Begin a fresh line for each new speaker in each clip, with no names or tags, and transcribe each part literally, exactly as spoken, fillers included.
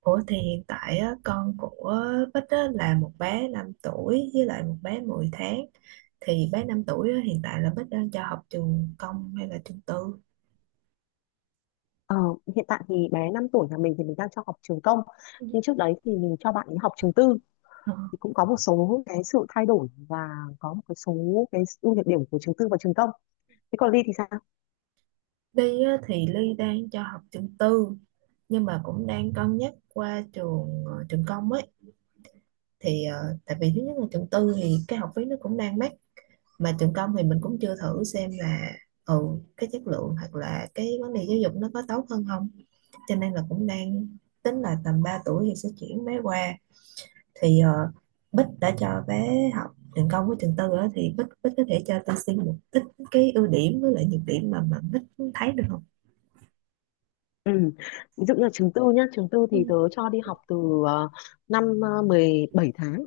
Ủa, thì hiện tại á, con của Bích á, là một bé năm tuổi với lại một bé mười tháng. Thì bé năm tuổi á, hiện tại là Bích đang cho học trường công hay là trường tư?
Ờ, hiện tại thì bé năm tuổi nhà mình thì mình đang cho học trường công, nhưng trước đấy thì mình cho bạn ấy học trường tư.
Ờ.
Thì cũng có một số cái sự thay đổi và có một cái số cái ưu nhược điểm của trường tư và trường công. Thế còn Ly thì sao?
Ly á, thì Ly đang cho học trường tư, nhưng mà cũng đang cân nhắc qua trường ờ, trường công ấy. Thì ờ, tại vì thứ nhất là trường tư thì cái học phí nó cũng đang mắc, mà trường công thì mình cũng chưa thử xem là ừ cái chất lượng hoặc là cái vấn đề giáo dục nó có tốt hơn không, cho nên là cũng đang tính là tầm ba tuổi thì sẽ chuyển bé qua. Thì ờ, Bích đã cho bé học trường công với trường tư á, thì Bích Bích có thể cho tôi xin một ít cái ưu điểm với lại nhược điểm mà mà Bích thấy được không?
Ừ. Ví dụ như là trường tư nhá, trường tư
Ừ,
thì tớ cho đi học từ ờ, năm ờ, mười bảy tháng.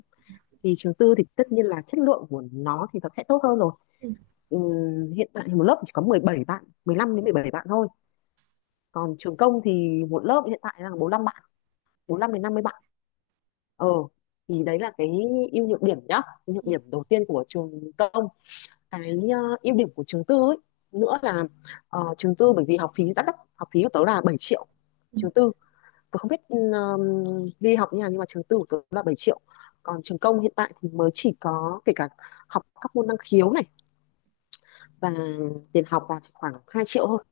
Thì trường tư thì tất nhiên là chất lượng của nó thì nó sẽ tốt hơn rồi.
ừ,
Ừm, hiện tại thì một lớp chỉ có mười bảy bạn, mười lăm đến mười bảy bạn thôi. Còn trường công thì một lớp hiện tại là bốn lăm bạn, bốn lăm đến năm mươi. ờ thì đấy là cái ưu nhược điểm nhá, ưu nhược
ừ,
điểm đầu tiên của trường công. Cái ờ, ưu điểm của trường tư ấy nữa là, ờ, trường tư bởi vì học phí rất đắt, học phí của tớ là bảy triệu.
ừ.
Trường tư, tớ không biết um, đi học như nào, nhưng mà trường tư của tớ là bảy triệu. Còn trường công hiện tại thì mới chỉ có, kể cả học các môn năng khiếu này và tiền học là chỉ khoảng hai triệu thôi.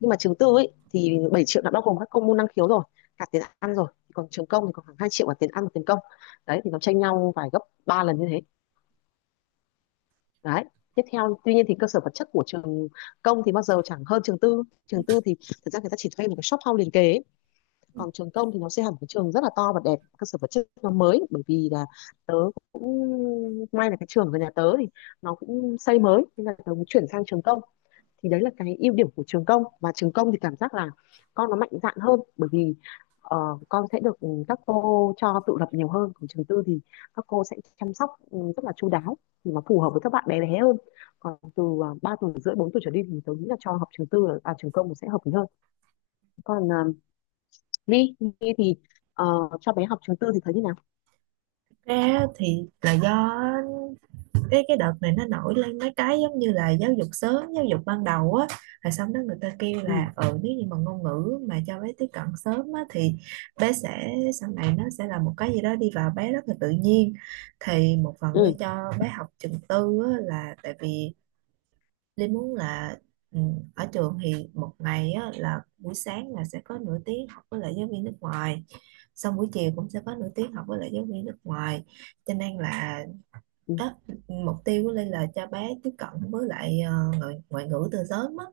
Nhưng mà trường tư ấy thì bảy triệu đã bao gồm các công môn năng khiếu rồi, cả tiền ăn rồi. Còn trường công thì còn khoảng hai triệu cả tiền ăn và tiền công. Đấy thì nó tranh nhau vài gấp ba lần như thế đấy. Tiếp theo, tuy nhiên thì cơ sở vật chất của trường công thì bao giờ chẳng hơn trường tư. Trường tư thì thực ra người ta chỉ thuê một cái shop house liền kề ấy. Còn trường công thì nó sẽ hẳn cái trường rất là to và đẹp, cơ sở vật chất nó mới. Bởi vì là tớ cũng may là cái trường của nhà tớ thì nó cũng xây mới nên là tớ cũng chuyển sang trường công. Thì đấy là cái ưu điểm của trường công. Và trường công thì cảm giác là con nó mạnh dạn hơn, bởi vì ờ, con sẽ được ừ, các cô cho tự lập nhiều hơn. Còn trường tư thì các cô sẽ chăm sóc ừ, rất là chu đáo, thì nó phù hợp với các bạn bé bé hơn. Còn từ uh, ba tuổi rưỡi, bốn tuổi trở đi thì tôi nghĩ là cho học trường tư là à, trường công sẽ hợp lý hơn. Còn uh, Ly Ly thì ờ, cho bé học trường tư thì thấy như nào?
Ra thì là do cái cái đợt này nó nổi lên mấy cái giống như là giáo dục sớm, giáo dục ban đầu á. Rồi xong đó người ta kêu
Ừ.
là ừ nếu như mà ngôn ngữ mà cho bé tiếp cận sớm á thì bé sẽ, sau này nó sẽ là một cái gì đó đi vào bé rất là tự nhiên. Thì một phần Lý
Ừ.
cho bé học trường tư á, là tại vì Lý muốn là ừ, ở trường thì một ngày á, là buổi sáng là sẽ có nửa tiếng học với lại giáo viên nước ngoài, xong buổi chiều cũng sẽ có nửa tiếng học với lại giáo viên nước ngoài, cho nên là
Ừ,
đó, mục tiêu của Linh là cho bé tiếp cận với lại ờ, ngoại, ngoại ngữ từ sớm á.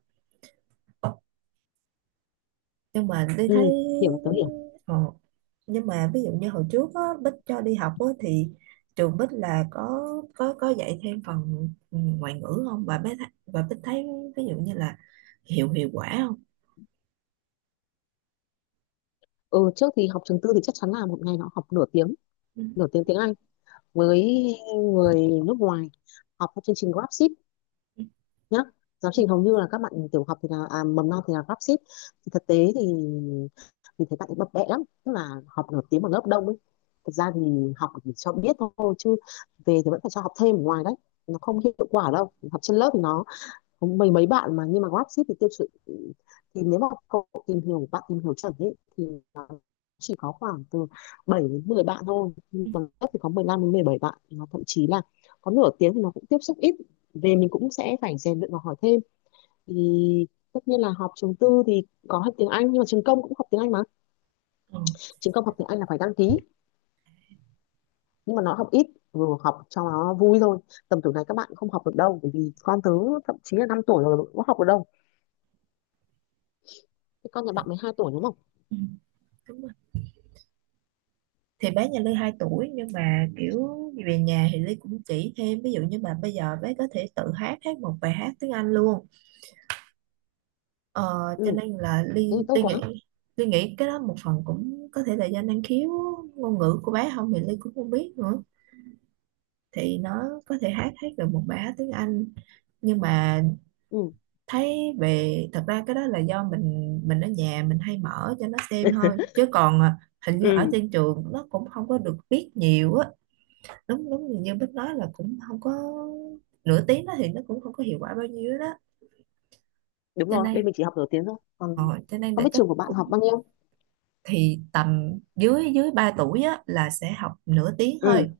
Nhưng mà đi thấy
ừ. Hiểu, tớ hiểu.
ờ, nhưng mà ví dụ như hồi trước á, Bích cho đi học á, thì trường Bích là có có có dạy thêm phần ừ, ngoại ngữ không, và bé thấy, và Bích thấy, ví dụ như là hiệu hiệu quả không?
Ừ, trước thì học trường tư thì chắc chắn là một ngày nó học nửa tiếng,
Ừ,
nửa tiếng tiếng Anh với người nước ngoài, học theo chương trình GrabShip
ừ,
nhá. Giáo trình hầu như là các bạn tiểu học thì là à, mầm non thì là GrabShip. Thì thực tế thì mình thấy các bạn ấy bập bẹ lắm, tức là học nửa tiếng một lớp đông ấy. Thực ra thì học chỉ cho biết thôi chứ về thì vẫn phải cho học thêm ở ngoài đấy. Nó không hiệu quả đâu, học trên lớp thì nó có mấy mấy bạn mà. Nhưng mà GrabShip thì tiêu chuẩn thì nếu mà cậu tìm hiểu, bạn tìm hiểu chuẩn ấy thì chỉ có khoảng từ bảy đến mười bạn thôi, nhưng
ừ,
bằng cấp thì có mười lăm đến mười bảy bạn, nó thậm chí là có. Nửa tiếng thì nó cũng tiếp xúc ít, về mình cũng sẽ phải rèn luyện và hỏi thêm. Thì tất nhiên là học trường tư thì có học tiếng Anh, nhưng mà trường công cũng học tiếng Anh mà.
ừ. Ờ,
Trường công học tiếng Anh là phải đăng ký, nhưng mà nó học ít, vừa học cho nó vui thôi. Tầm tuổi này các bạn không học được đâu, bởi vì con tớ thậm chí là năm tuổi rồi cũng học được đâu. Cái con nhà
thì-
bạn mười hai tuổi đúng không?
ừ, đúng rồi. Thì bé nhà Ly hai tuổi, nhưng mà kiểu về nhà thì Ly cũng chỉ thêm, ví dụ như mà bây giờ bé có thể tự hát hát một bài hát tiếng Anh luôn. Ờ,
Ừ,
cho nên là
thế
Ly
thì tốt
Ly nghĩ
quá.
Ly nghĩ cái đó một phần cũng có thể là do năng khiếu ngôn ngữ của bé không thì Ly cũng không biết nữa. Thì nó có thể hát hát được một bài hát tiếng Anh, nhưng mà
Ừ.
thấy, về thật ra cái đó là do mình mình ở nhà mình hay mở cho nó xem thôi chứ còn à, hình như ở
Ừ,
trên trường nó cũng không có được biết nhiều á. Đúng đúng như như Bích nói là cũng không có. Nửa tiếng đó thì nó cũng không có hiệu quả bao nhiêu đó,
đúng
cho
rồi bên
nên
mình chỉ học nửa tiếng thôi. Còn
ờ, cho nên
không
là
biết
chắc
trường của bạn
cũng,
học bao nhiêu.
thì tầm dưới dưới ba tuổi á, là sẽ học nửa tiếng
Ừ.
thôi,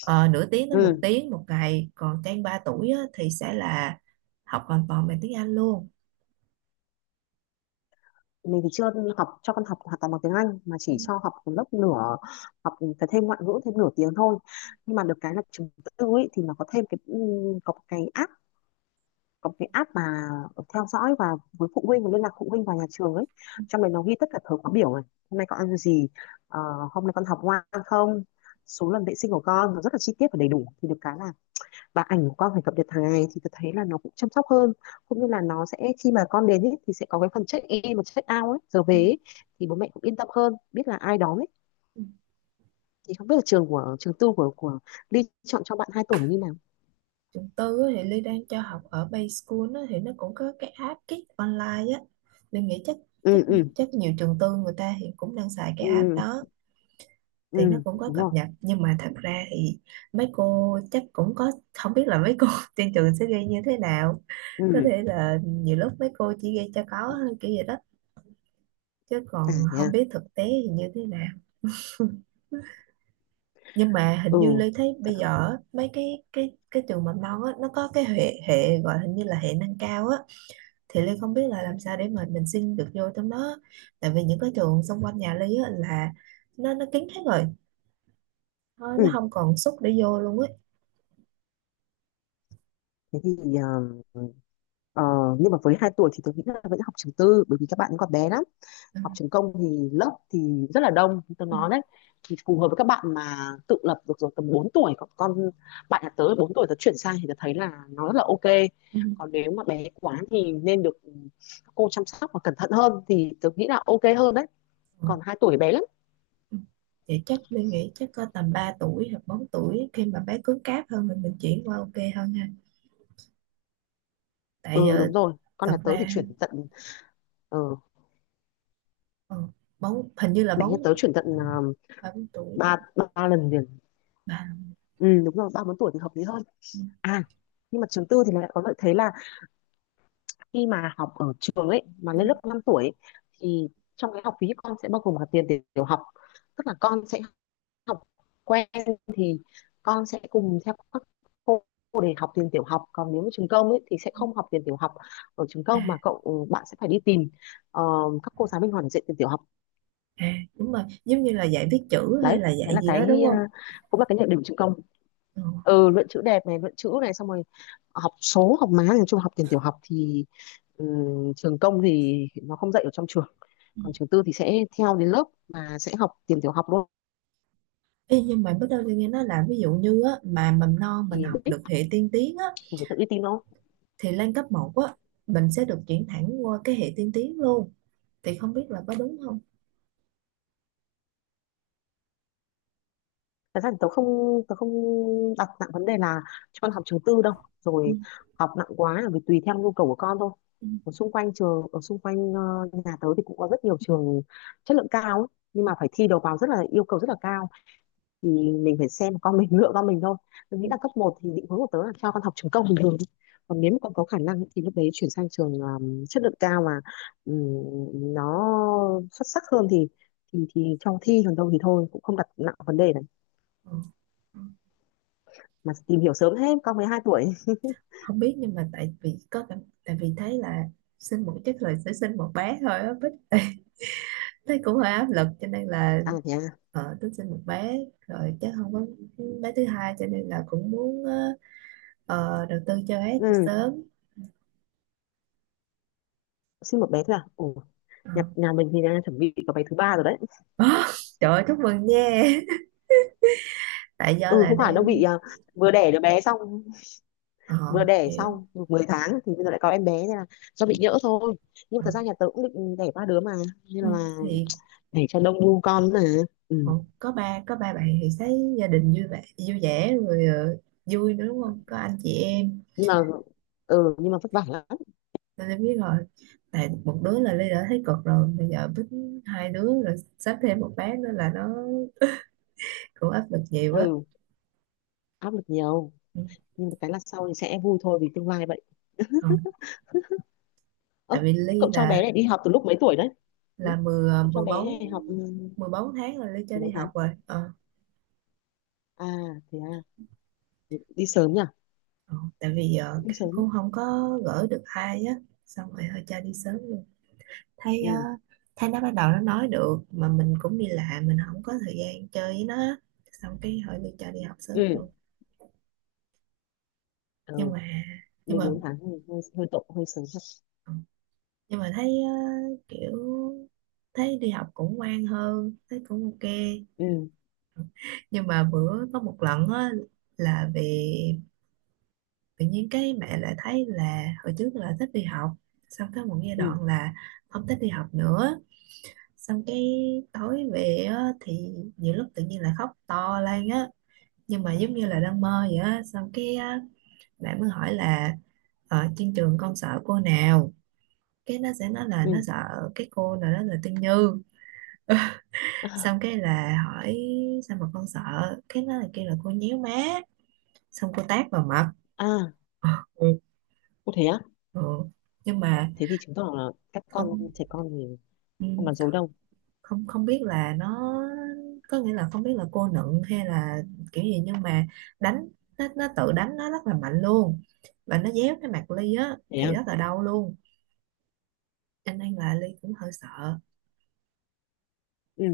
ờ, nửa tiếng tới một
Ừ,
tiếng một ngày, còn trên ba tuổi á, thì sẽ là học hoàn toàn bằng tiếng Anh luôn.
mình thì chưa học cho con học hoàn toàn bằng tiếng Anh mà
Ừ,
chỉ cho học một lớp nửa, học phải thêm ngoại ngữ thêm nửa tiếng thôi. Nhưng mà được cái là trường tư ấy thì nó có thêm cái ừm, có một cái app, có một cái app mà theo dõi và với phụ huynh và liên lạc phụ huynh vào nhà trường ấy. Trong đấy nó ghi tất cả thời khóa biểu này, hôm nay con ăn gì, ờ, hôm nay con học ngoan không, số lần vệ sinh của con, nó rất là chi tiết và đầy đủ. Thì được cái là và ảnh của con phải cập nhật hàng ngày, thì tôi thấy là nó cũng chăm sóc hơn. Cũng như là nó sẽ khi mà con đến ấy thì sẽ có cái phần check in và check out ấy, giờ về
ừ,
ấy thì bố mẹ cũng yên tâm hơn, biết là ai đón ấy.
ừ.
Thì không biết là trường của, trường tư của của Ly chọn cho bạn hai tuổi là như nào?
Trường tư á, thì Ly đang cho học ở Bay School á, thì nó cũng có cái app Kids Online á. Ly nghĩ chắc, chắc
Ừ. Ừ.
chắc nhiều trường tư người ta hiện cũng đang xài cái app
Ừ.
đó. Thì nó
Ừ,
cũng có
đúng
cập
rồi.
nhật, nhưng mà thật ra thì mấy cô chắc cũng có, không biết là mấy cô trên trường sẽ ghi như thế nào. Có thể
Ừ.
là nhiều lúc mấy cô chỉ ghi cho có thôi, kiểu vậy đó, chứ
À
còn
thế
không
à.
biết thực tế thì như thế nào. Nhưng mà hình như
Ừ.
Ly thấy bây giờ á, mấy cái cái cái trường mầm non á, nó có cái hệ hệ gọi hình như là hệ nâng cao á. Thì Ly không biết là làm sao để mà mình xin được vô trong đó, tại vì những cái trường xung quanh nhà Ly á, là nó nó kín hết rồi. Thôi,
Ừ,
nó không còn suất để vô luôn ấy.
thế thì ờ, ờ, nhưng mà với hai tuổi thì tôi nghĩ là vẫn học trường tư, bởi vì các bạn còn bé lắm. Học trường công thì lớp thì rất là đông, tôi
Ừ.
nói đấy. Thì phù hợp với các bạn mà tự lập được rồi tầm bốn tuổi. Còn con bạn nhà tớ bốn tuổi tớ chuyển sang thì tớ thấy là nó rất là ok.
Ừ.
Còn nếu mà bé quá thì nên được cô chăm sóc và cẩn thận hơn thì tớ nghĩ là ok hơn đấy.
Ừ.
Còn hai tuổi bé lắm.
Vậy chắc Linh nghĩ chắc có tầm ba tuổi hoặc bốn tuổi khi mà bé cứng cáp hơn, mình mình chuyển qua ok hơn ha. Tại
Ừ,
giờ
đúng rồi, con
thật
nhà tớ thì
ra
chuyển tận ờ,
ừ, bóng hình như là
bé nhà
bốn,
tớ chuyển tận ờ,
ba bốn tuổi,
ba ba lần liền.
ba.
Ừ, đúng rồi ba bốn tuổi thì hợp lý hơn. À, nhưng mà trường tư thì lại có lợi thế là khi mà học ở trường ấy mà lên lớp năm tuổi ấy, thì trong cái học phí con sẽ bao gồm cả tiền tiểu tiểu học. Tức là con sẽ học quen thì con sẽ cùng theo các cô để học tiền tiểu học. Còn nếu mà trường công ấy thì sẽ không học tiền tiểu học ở trường
à,
công, mà cậu ừ, bạn sẽ phải đi tìm ờ, các cô giáo bên ngoài để dạy tiền tiểu học.
à đúng rồi, giống như là dạy viết chữ hay
Đấy,
là
đấy
dạy
là
gì đó, đúng
cái ờ,
không?
cũng là cái nhược điểm của trường công. Ừ, luận chữ đẹp này, luận chữ này, xong rồi học số, học má, nói chung học tiền tiểu học thì ừ, trường công thì nó không dạy ở trong trường.
Ừ.
Còn trường tư thì sẽ theo đến lớp mà sẽ học tiền tiểu học luôn.
Ê, nhưng mà bắt đầu tôi nghe nói là ví dụ như á, mà mầm non mình
Thì
học
đấy
được hệ tiên tiến á,
thì phải tự đi tìm nó.
thì lên cấp một á, mình sẽ được chuyển thẳng qua cái hệ tiên tiến luôn, thì không biết là có đúng không?
Thật ra thì tớ không tớ không đặt nặng vấn đề là cho con học trường tư đâu.
Ừ.
Rồi, học nặng quá là vì tùy theo nhu cầu của con thôi.
Ừ.
Ở xung quanh trường, ở xung quanh ờ, nhà tớ thì cũng có rất nhiều trường chất lượng cao ấy, nhưng mà phải thi đầu vào, rất là yêu cầu rất là cao. Thì mình phải xem con mình, lựa con mình thôi. Mình nghĩ là cấp một thì định hướng của tớ là cho con học trường công bình thường. Còn nếu mà con có khả năng thì lúc đấy chuyển sang trường um, chất lượng cao mà um, nó xuất sắc hơn thì thì thì cho thi, còn đâu thì thôi cũng không đặt nặng vấn đề này.
Ừ. Ừ.
Mà tìm hiểu sớm hết, con mới hai tuổi.
Không biết, nhưng mà tại vì có cảm tại vì thấy là sinh một chắc là sẽ sinh một bé thôi á, Bích. Thấy cũng hơi áp lực, cho nên là
À thế à.
ờ, tôi sinh một bé rồi chắc không có bé thứ hai, cho nên là cũng muốn ờ, ờ, đầu tư cho bé từ
Ừ,
sớm.
sinh một bé thôi à? Ồ,
Ờ.
nhà, nhà mình thì đang chuẩn bị có bé thứ ba rồi đấy.
Trời ơi, chúc mừng nha. Tại do
Ừ,
là
không phải đâu
đang
bị à, vừa đẻ đứa bé xong,
ờ
vừa đẻ
hiểu.
xong được mười tháng thì bây giờ lại có em bé nên là do
Ừ,
bị nhỡ thôi. Nhưng mà
ừ.
thật ra nhà tớ cũng định đẻ ba đứa mà, nên
Ừ,
là
thì
để cho đông bu con mà.
ờ,
Ừ.
có ba có ba bạn thì thấy gia đình vui vẻ, vui vẻ rồi, ờ, vui nữa, đúng không, có anh chị em.
Nhưng mà ừ, nhưng mà vất vả lắm.
Tôi đã biết rồi. Tại một đứa là Ly đã thấy cực rồi. Bây giờ bính hai đứa rồi sắp thêm một bé nữa là nó cũng áp lực nhiều á.
Ừ, áp lực nhiều.
Ừ.
Nhưng mà cái là sau thì sẽ vui thôi vì tương lai vậy.
Không.
Ơ,
Tại vì
thế
Ly
cậu cho
là
bé này đi học từ lúc mấy tuổi đấy? Ừ?
là mười, à,
Cậu cho
mười
bé
bốn
này học ừ,
mười bốn tháng là Ly cho
từ
đi
bốn
học
tháng
rồi. Ờ,
À thế à, đi sớm nhỉ.
ờ. Tại vì ờ,
Đi
kiểu
sớm.
cũng không có gửi được ai á. Xong rồi thôi cho đi sớm luôn. Thấy ờ,
Ừ.
thấy nó bắt đầu nó nói được, mà mình cũng đi làm, mình không có thời gian chơi với nó á. Xong cái hỏi Ly cho đi học sớm
Ừ.
luôn. Nhưng
Ừ,
mà Nhưng
mười
mà
bốn tháng thì hơi hơi tội, hơi sớm thật.
ừ, nhưng mà thấy ờ, kiểu thấy đi học cũng ngoan hơn, thấy cũng ok.
Ừ.
Nhưng mà bữa có một lần á, là vì tự nhiên cái mẹ lại thấy là hồi trước là thích đi học, xong tới một giai
Ừ.
đoạn là không thích đi học nữa. Xong cái tối về á, thì nhiều lúc tự nhiên là khóc to lên á, nhưng mà giống như là đang mơ vậy á. Xong cái á, mẹ mới hỏi là ở trên trường con sợ cô nào, cái nó sẽ nói là nó
Ừ.
sợ cái cô nào đó là Tiên Như. Xong cái là hỏi sao mà con sợ, cái nó là kêu là cô nhéo má, xong cô tát vào mặt.
À,
Ừ.
có thế á?
Ừ. Nhưng mà
Thế thì chứng tỏ là các con,
không
trẻ con thì
ừ,
không nói dối đâu.
không không biết là nó, có nghĩa là không biết là cô nựng hay là kiểu gì, nhưng mà đánh, nó, nó tự đánh nó rất là mạnh luôn, và nó déo cái mặt Ly á
Thế
thì
à?
rất là đau luôn, cho nên là Ly cũng hơi sợ.
Ừ,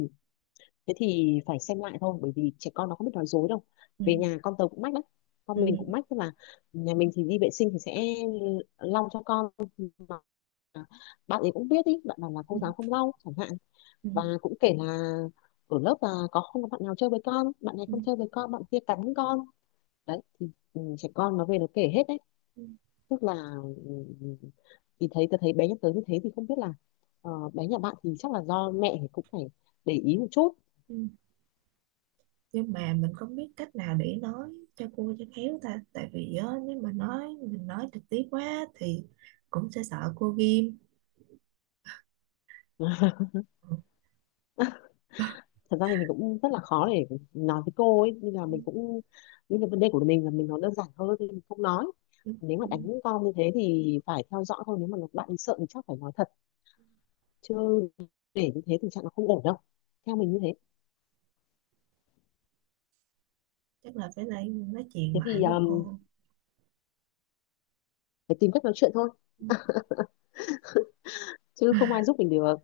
thế thì phải xem lại thôi, bởi vì trẻ con nó không biết nói dối đâu.
Ừ.
Về nhà con tớ cũng mách lắm,
Ừ.
con mình cũng mách, tức là nhà mình thì đi vệ sinh thì sẽ lau cho con, mà bạn ấy cũng biết ý, bạn bảo là
Ừ.
cô giáo không lau chẳng hạn.
Ừ.
Và cũng kể là ở lớp là có, không có bạn nào chơi với con, bạn này
Ừ.
không
Ừ.
chơi với con, bạn kia cắn con. Đấy thì ừ, trẻ con nó về nó kể hết đấy.
Ừ,
Tức là ừm, thì thấy, tôi thấy bé nhắc tới như thế thì không biết là ờ, bé nhà bạn thì chắc là do mẹ thì cũng phải để ý một chút.
ừ. Nhưng mà mình không biết cách nào để nói cho cô cho khéo ta. Tại vì á, nếu mà nói, mình nói trực tiếp quá thì cũng sẽ sợ cô ghim. Ừ,
Thật ra thì mình cũng rất là khó để nói với cô ấy, nên là mình cũng những cái vấn đề của mình là mình nó đơn giản hơn thì mình không nói.
ừ,
Nếu
ừ.
mà đánh con như thế thì phải theo dõi thôi, nếu mà bạn ấy sợ thì chắc phải nói thật. Chứ để như thế tình trạng nó không ổn đâu, theo mình như thế.
Chắc là phải lại nói chuyện
Thế
lại
thì
với
ừm,
cô.
phải tìm cách nói chuyện thôi, chứ không ai giúp mình được.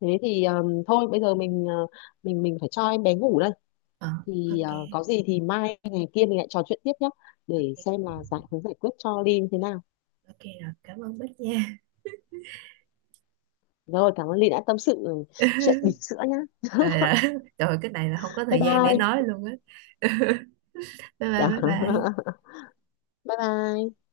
Thế thì ừm, thôi bây giờ mình ờ, mình mình phải cho em bé ngủ đây.
ờ
Thì
ok.
à, có gì thì mai ngày kia mình lại trò chuyện tiếp nhé. Để xem
Ok.
là giải, hướng giải quyết cho Ly như thế nào.
Ok rồi, cảm ơn Bích nha.
Rồi, cảm ơn Ly đã tâm sự ừ, chuyện bỉm sữa nhá.
Rồi, rồi. Trời, cái này là không có
Bye
thời gian để
bye.
nói luôn á. Bye bye, bye bye.
Bye bye.